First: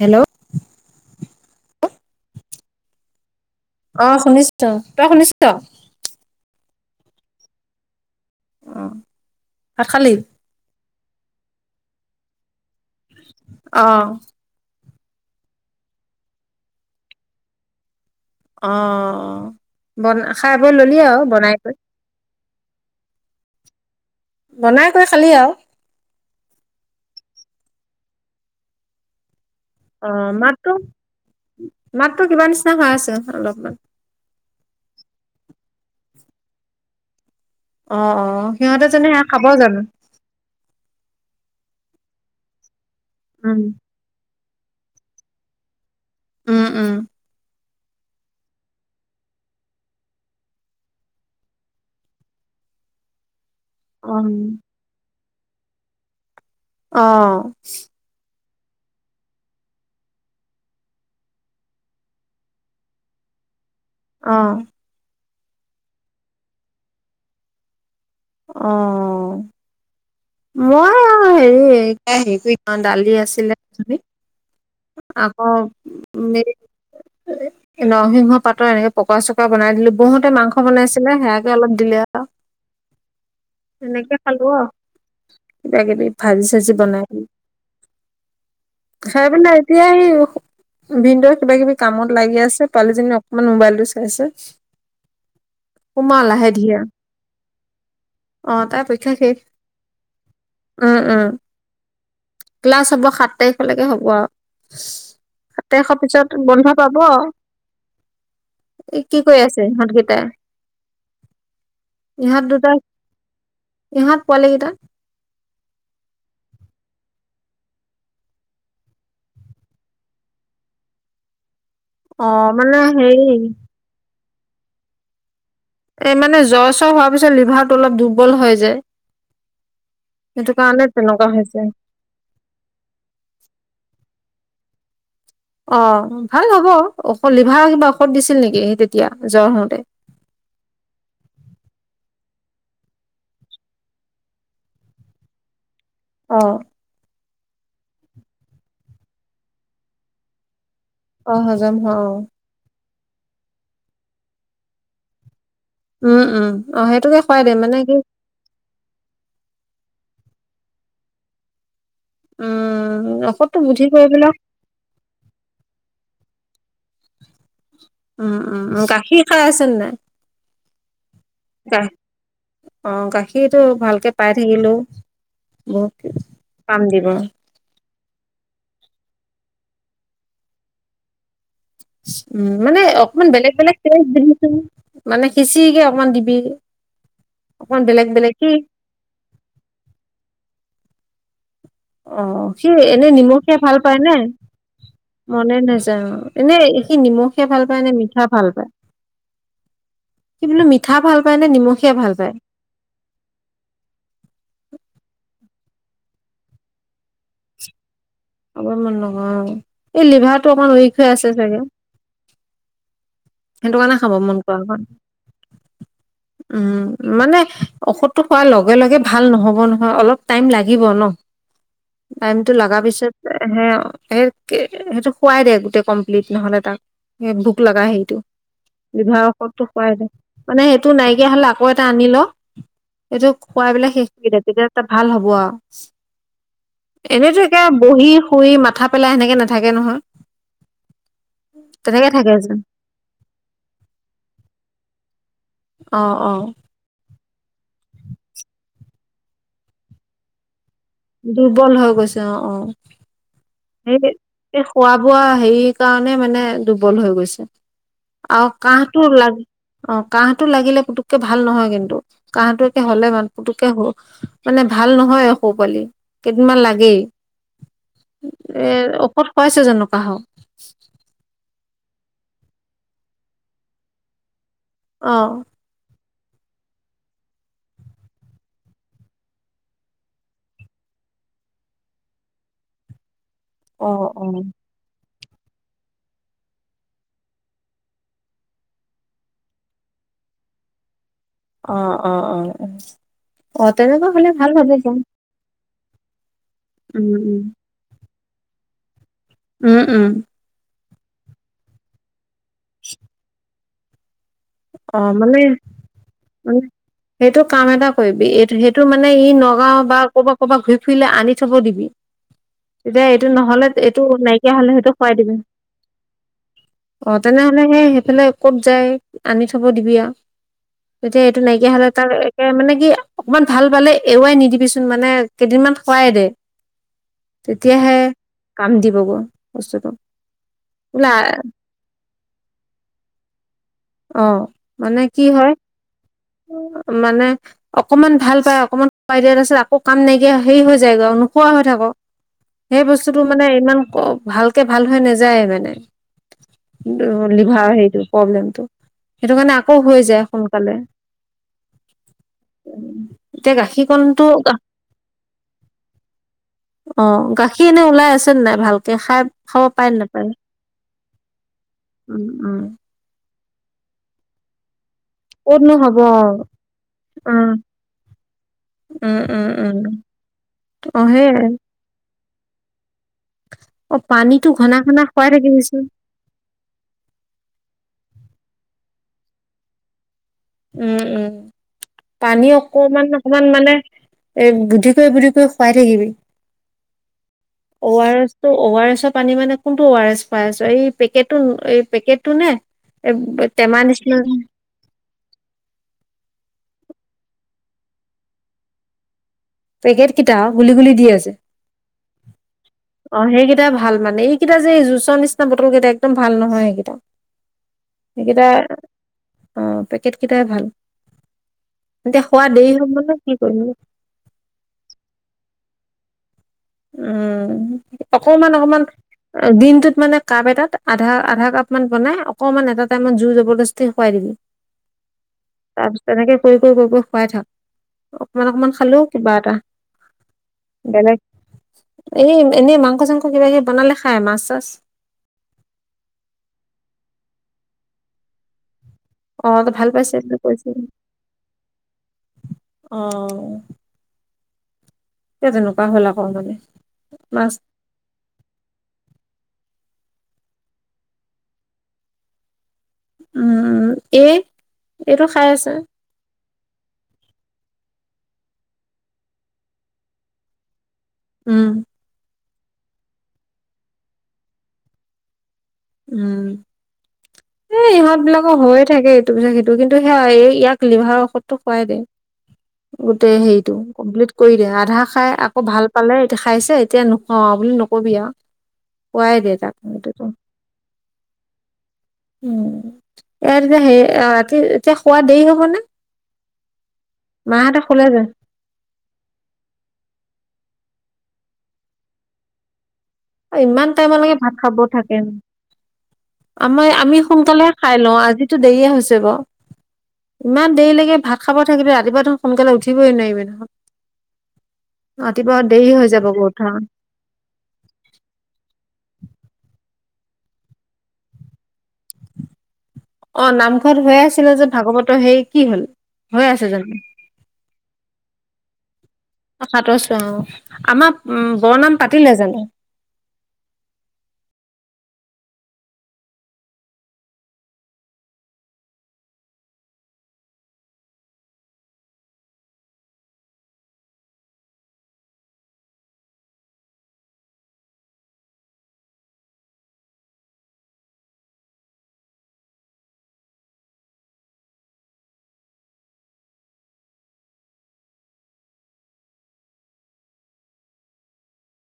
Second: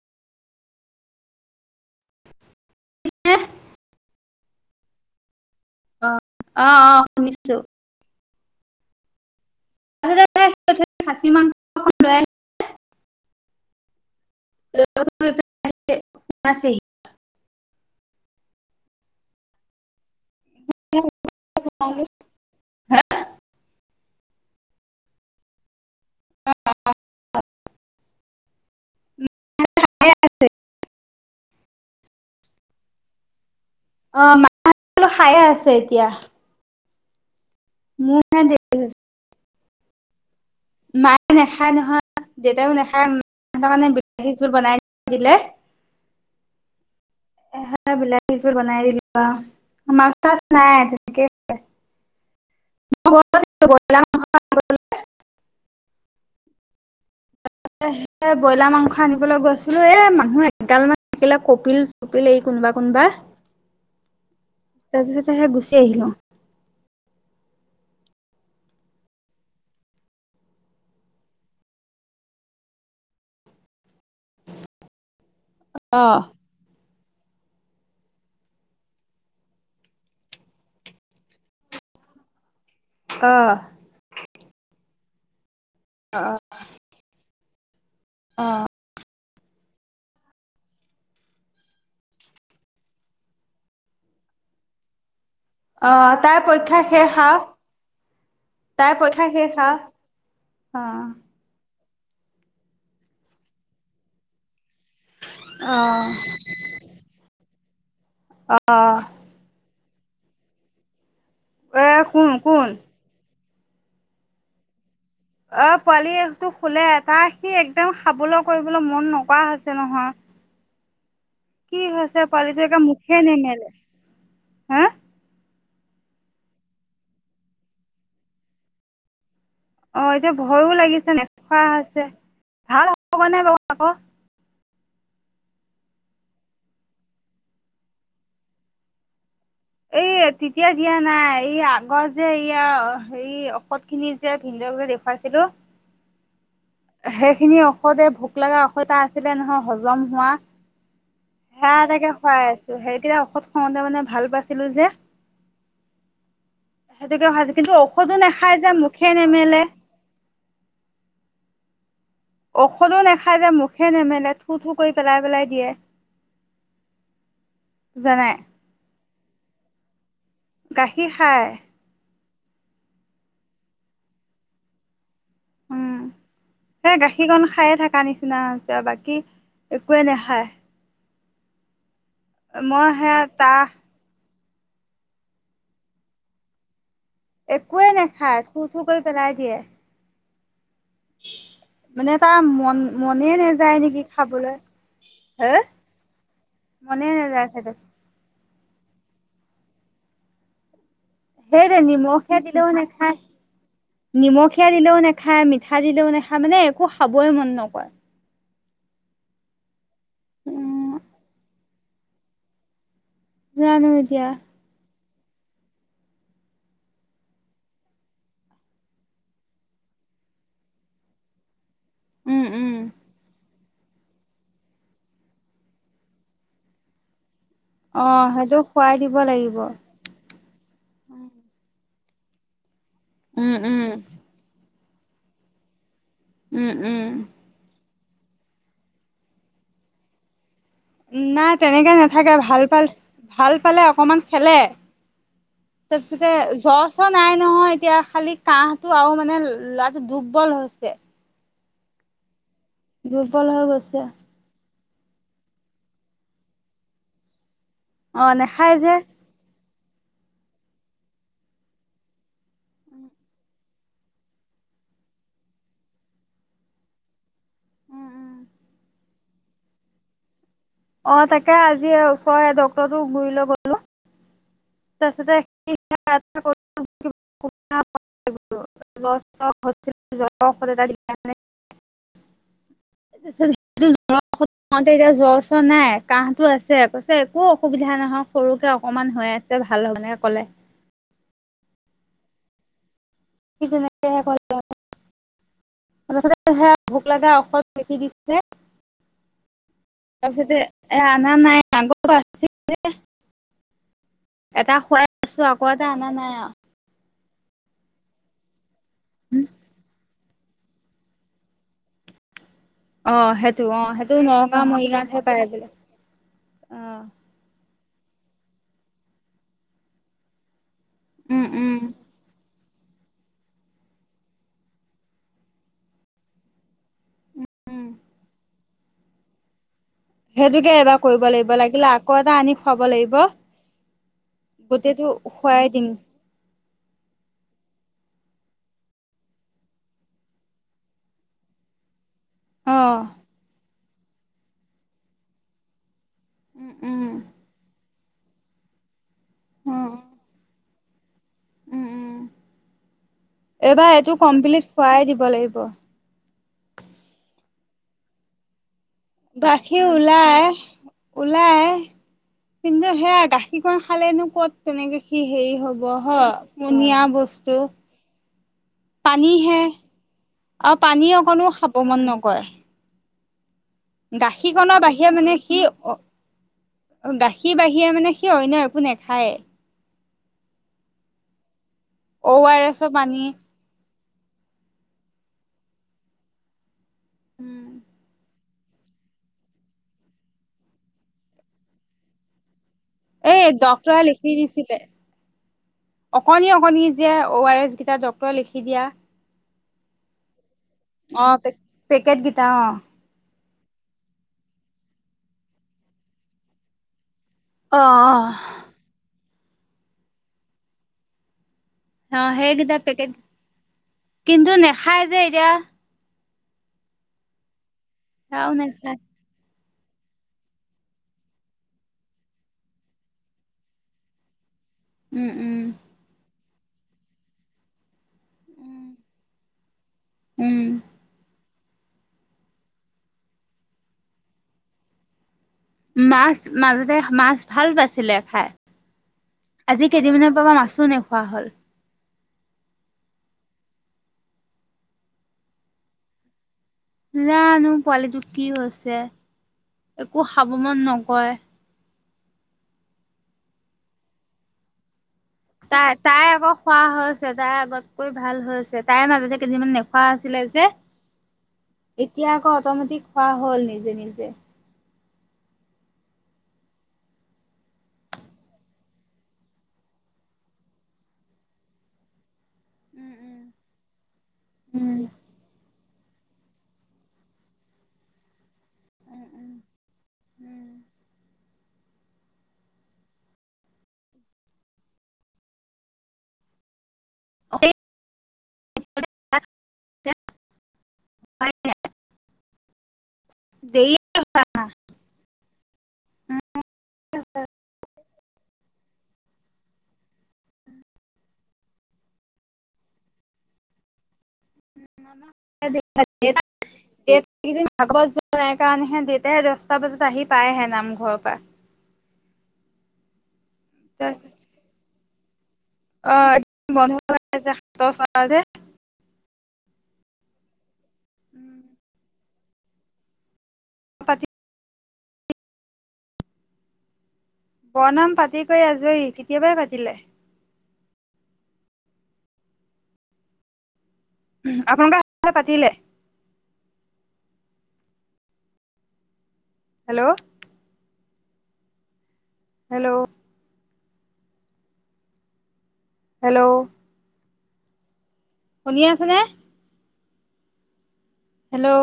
Hello. সে অ শুনিছ তই শুনিছ অ অ অ শুনিছো অ ভাত খালি খাচী মাংস অ লৈ আহ আহ ছে [unintelligible] অ বন খাই বৈ ললো আও বনাই কৰি বনাই কৰি খালি আও অ মাততো মাততো কিবা নিচিনা হৈ আছে অলপমান। অ মাল খায়ে আছে এতিয়া। অ মোৰ অ হে দেৰি সিহঁতে হৈছে যানো সেয়া খাব জানো? মায়ে নাখায় নহয় দেউতাইও নাখায় উম মাহতৰ কাৰণে বিলাহী জোল বনাই দিলে উম উম এই বিলাহী জোল বনাই দিলোঁ আও মাছ চাছ নাই। উম [unintelligible] আহ ব্ৰইলাৰ মাংস আনিবলৈ গৈছিলো এ মানুহ এগাল মান থাকিলে কপিল চপিল এই কোনোবা কোনোবা। অহ হে গুচি আহিলোঁ। আহ মই হেৰি হে দালি আছিলে। আকৌ অ কোনে নৰসিংহ পাতৰ এনেকে পকৰা চকৰা বনাই দিলো বৌহটে মাংস বনাইছিলে সেয়াকে অলপ দিলে আৰু অ এনেকে খালো আও। কিবাকিবি অ ভাজি চাজি বনাই অ চ প এতিয়া আহি। ভিনদেউ কিবা কিবি কামত লাগি আছে পোৱালিজনী অকমান মোবাইলটো চাইছে অ তাৰ পৰীক্ষা শেষ আও। আহ তাৰ পৰীক্ষা শেষ উম অ উম ক্লাছ হ'ব সাত তাৰিখলৈকে হ'ব আৰু সাত তাৰিখৰ পাছত বন্ধ পাব। অ অ কি কৰি আছে ইহঁতকেইটাই এ কোন ইহঁত কোন। দুটা ইহঁত পোৱালি কেইটা অ পোৱালিটো শুলে তাৰ সি একদম খাবলৈ কৰিবলৈ মন নকৰা হৈছে নহয়। [unintelligible] কি হৈছে অ পোৱালিটো একে মানে মুখে হেইৰি। নেমেলে হা এই মানে জ্বৰ চ্বৰ হোৱাৰ পিছত লিভাৰটো অলপ দুৰ্বল হৈ যায়। অ এতিয়া সেইটো ভয়ো কাৰণে লাগিছে তেনেকুৱা নেখা হৈছে ভাল হ'ব নে বাৰু আকৌ অ ভাল হ'ব ঔ লিভাৰ কিবা ঔষধ দিছিল নেকি তেতিয়া। জ্বৰ হওঁতে এই তেতিয়া দিয়া নাই এই আগৰ যে এয়া হেৰি ঔষধ খিনি যে ভিনদেউক যে দেখুৱাইছিলো অ। সেইখিনি ঔষধে ভোক লগা ঔষা আছিলে নহয় হজম হোৱা অ সে হজম হয় অ তাকে খুৱাই আছো সেইতিয়া ঔষধ খুবাওতে মানে ভাল পাইছিলো যে। উম উম অ সেইটোকে হোৱা খুৱাই হেতিন দিয়ে কিন্তু মানে কি ঔষধ নাখাই যে খেনে মেলে। ঔষধো উম নাখাই যে ঔষধটো বুদ্ধি মুখে কৰি পেলাই নেমেলে থু থু কৰি পেলাই পেলাই দিয়ে। জানাই উম উম গাখীৰ খাই আছে নাই। গাখীৰ খাই। গা অ গাখীৰটো ভালকে পাই থাকিলো। উম সেই গাখীৰ কণ খায়ে থকা নিচিনা এয়া বাকী একোৱে নাখায়। উম মানে মই সেয়া অকমান বেলেগ তাহ বেলেগ তে। মানে খিছিৰিকে অকমান দিবি অকমান একোৱে বেলেগ বেলেগ নাখায় কি থু থু কৰি পেলাই দিয়ে। অ মানে তাৰ সি মন এনে মনে নিমখীয়া ভাল নাযায় পায় নেকি নে খাবলৈ। হে মনে নেযায় অ এনে এই কি মনে নিমখীয়া নাযায় ভাল চাগে পায় নে মিঠা ভাল পায় কি বুলিলো মি সেই দে নিমখীয়া দিলেও নেখায় নিমখীয়া দিলেও নেখায় মি- ঠা দিলেও নাখায় মানে একো খাবই মন নকৰে। খাবই মন নাযায় এই লিভাৰটো অকমান উম উইক হৈ আছে চাগে। সেইটো জানো কাৰণে খাব এতিয়া মন কৰা [unintelligible] উম মানে ঔষধটো খোৱাৰ লগে লগে ভাল নহব নহয় অলপ টাইম লাগিব ন। উম টাইমতটো উম লগা পিছত হে। সে সেইটো খোৱাই দে গোটেই কমপ্লিট নহলে তাক ভোক লগা অ হেৰিটো। সেইটো খুৱাই দিব লিভাৰ লাগিব। ঔষধতো খোৱাই দে মানে সেইটো নাইকিয়া হলে আকৌ এটা আনি ল। সেইটো উম খোৱাই উম পেলাই শেষ কৰি দে তেতিয়া তা ভাল হ'ব আও। উম উম। বহি শুই মাথা পেলাই সেনেকে নেথাকে নহয়। নাই তেনেকে থাকে নাথাকে যেন ভাল পাল ভাল পালে অকমান খেলে। অ তাৰপিছতে অ জ্বৰ চৰ নাই ন এতিয়া খালি কাহটো আৰু মানে ল'ৰাটো দুৰ্বল হৈছে। দুৰ্বল হৈ গৈছে অ অ দুৰ্বল হৈ সেই গৈছে। এই খোৱা বোৱা হেৰি কাৰণে মানে দুৰ্বল হৈ গৈছে অ আৰু নাখায় যে। কাহটো লাগ অ কাহটো লাগিলে পুতুককে ভাল নহয় কিন্তু কাহটো একে হলে মান পুতুকে হ মানে ভাল নহয় সৌ পোৱালি কেইদিনমান লাগেই। এৰ ঔষধ খাৱাইছে জনো কাহ? অ তাকে আজি ওচৰৰে ডক্তৰতো গুৰিলে গলো। অ তাছতে কি [unintelligible] ত [unintelligible] [unintelligible] [unintelligible] অ অ এতিয়া জ ছ নাই কাহতো আছে কৈছে একো অসুবিধা নহয় সৰুকে অকমান হয় আছে তে ভাল হেনে ক'লে। অ অ অ অ অ ঠিক তেনেকুৱা হ'লে ভাল ভাবি কওঁ তাপাছতে সেয়া ভোক লগা ঔষধ লেখি দিছে। উম উম। তাৰপিছতে এ আনা নাই আগ পা আছে জে। অ মানে আকৌ এটা অনা নাই আৰু মানে সেইটো কাম এটা কৰিবি এইটো সেইটো মানে ই নগাও বা ক'বাত কবাত ঘূৰি ফুৰিলে আনি থব দিবি। তেতিয়া অ এইটো সেইটো নহলে অ এইটো সেইটো নাইকিয়া নগাঁও হলে সেইটো খুৱাই মৰিগাঁৱতহে দিবি। পাই বোলে অ তেনেহলে সেই। সেফালে কত যাই আনি থব দিবি তেতিয়া এইটো উম নাইকিয়া উম হলে তাৰ একে মানে। কি অকমান ভাল পালে এওৱাই নিদিবিচোন মানে কেইদিনমান খুৱাই দে। উম তেতিয়াহে কাম দিবগৈ বস্তুটো। সেইটোকে এবাৰ বোলে কৰিব লাগিব লাগিলে আকৌ এটা আনি খুৱাব লাগিব। অ মানে গোটেইটো কি হয়। খুৱাই দিম মানে অকমান ভাল পায় অকমান খোৱাই দিয়া তাছত আকৌ কাম নাইকিয়া হেৰি হৈ যায়গৈ নোক হৈ থাকক অ সেই বস্তুটো মানে ইমান ভালকে ভাল হৈ নাযায় মানে। উম টো উম লিভাৰ হেইটো প্ৰব্লেম টো সেইটো কাৰণে আকৌ অ হৈ যায় সোনকালে উম উম এতিয়া এইবাৰ এইটো গাখীৰকণটো কমপ্লিট খোৱাই দিব লাগিব। অ গাখীৰ এনে ওলাই আছে নে নাই ভাল- গাখীৰ ওলাই ওলাই উম উম কিন্তু সেয়া গাখী- কি কয় খালেনো ক'ত তেনেকে কি হেৰি হ'ব হ পনিয় উম বস্তু। উম উম পানীহে উম আৰু অ পানী সেই অকণো খাৱ মন নকয়। অ পানীতো গাখীৰ ঘনা কণনৰ ঘনা বাহিৰে খুৱাই মানে সি থাকিবিচোন অ। গাখীৰ বাহীৰে মানে সি অন্য একো নেখায়ে উম উম অ' পানী আৰ এছৰ অকমান পানী অকমান মানে। এ বুদ্ধি কৈ বুদ্ধি কৈ খুৱাই থাকিবি অ আৰ এছ ত' আৰু এছৰ পানী মানে কোনটো অ আৰ এছ পাই আছো এই পেকেটটো এই পেকেটটো নে। এ ব এই টেমা ডক্তৰে নিচিনা লিখি যে দিছিলে। অকণি অকণি যে অ আৰ এছ গেইটা ডক্টৰে লিখি দিয়া পেকেট কেইটা গুলি গুলি দিয়ে যে অ' পেকেট কেইটা অ সেইকেই এয়া ভাল মানে এইকেইটা যে এই জুঁচৰ নিচিনা বটল কেইটা একদম ভাল নহয় সেইকেইটা। আহ সেইকেইটা আহ অ পেকেট কেইটাই ভাল অ এতিয়া খোৱা দেৰি সেইকেইটা হ'ব ন কি কৰিব খাই যে এতিয়া উম সেয়াও অকমান অকমান নেখায় দিন। ত মানে কাপ এটাত আধা আধা কাপ মান বনাই অকনমান এটা টাইমত জুই জবৰদস্তি খোৱাই দিবি। উম উম তাৰপিছত তেনেকে কৰি কৰি কই খুৱাই থাক অকমান অকমান খালও কিবা এটা উম বেলেগ এই এনেই মাংস চাংস কিবা কিবি বনালে খায় মাছ চাছ। মাছ মাজতে মাছ ভাল পাইছিলে খাই অ তই আজি ভাল পাইছে কেইদিনমানৰ পৰা মাছো নোখৱা হ'ল। অহ। এ তেনেকুৱা হ'ল আকৌ মানে? মাছ জানো পোৱালিটো কি হৈছে একো খাৱ মন নকয়। উম এ তাই তাই আকৌ খোৱা হৈছে তাই আগত কৰি ভাল আ হৈছে তাইৰ মাজতে কেইদিনমান নেখোৱা আছিলে যে উম এতিয়া আক মোটামুটি খোৱা হ'ল নিজে নিজে। উম। ইহঁত বিলাকৰ হৈয়ে থাকে এইটো পিছাক সেইটো কিন্তু সেয়া এই ইয়াক লিভাৰৰ ঔষধো খোৱাই দে। উম গোটেই হেৰিতটো কমপ্লিট কৰি দে উম আধা খাই আকৌ ভাল। পালে এতিয়া খাইছে এতিয়া নোখুৱাও আউ বুলি নকবি আও উম খোৱাই উম দে তাক উম [unintelligible] উ ই এতিয়া হে ৰাতি এতিয়া খোৱা দেৰি হবনে। মা উম। হঁতে শুলে জানো? প [unintelligible] [unintelligible] ইমান টাইমলৈকে ভাত খাব থাকে। আমাৰ আমি সোনকালেহে খাই লওঁ আজিতো দেইয়ে হৈছে বাও- ইমান দেৰিলৈকে ভাত খাব থাকিলে ৰাতিপুৱা দেখোন সোনকালে উঠিবই নোৱাৰিবি দেখোন ৰাতিপুৱা দেৰি হৈ যাব উঠা এইকেইদিন ভাগৱত নাই কাৰনেহে দেউতাই দস্তা বজাতে আহি পায় হে নামঘৰৰ পৰা অ নামঘৰত হৈয়ে আছিলে যে ভাগৱতৰ সেই। অ বন্ধ কৰা যে হাতৰ চ যে সাতৰ চোৱা অ আমাৰ বৰনাম পাতিলে জানো? পাতি বনাম পাতি কৰি আজৰি কেতিয়াবাই পাতিলে। আপোনালোক পাতিলে। হেল্ল'। হেল্ল'। হেল্ল'। শুনি আছেনে। হেল্ল'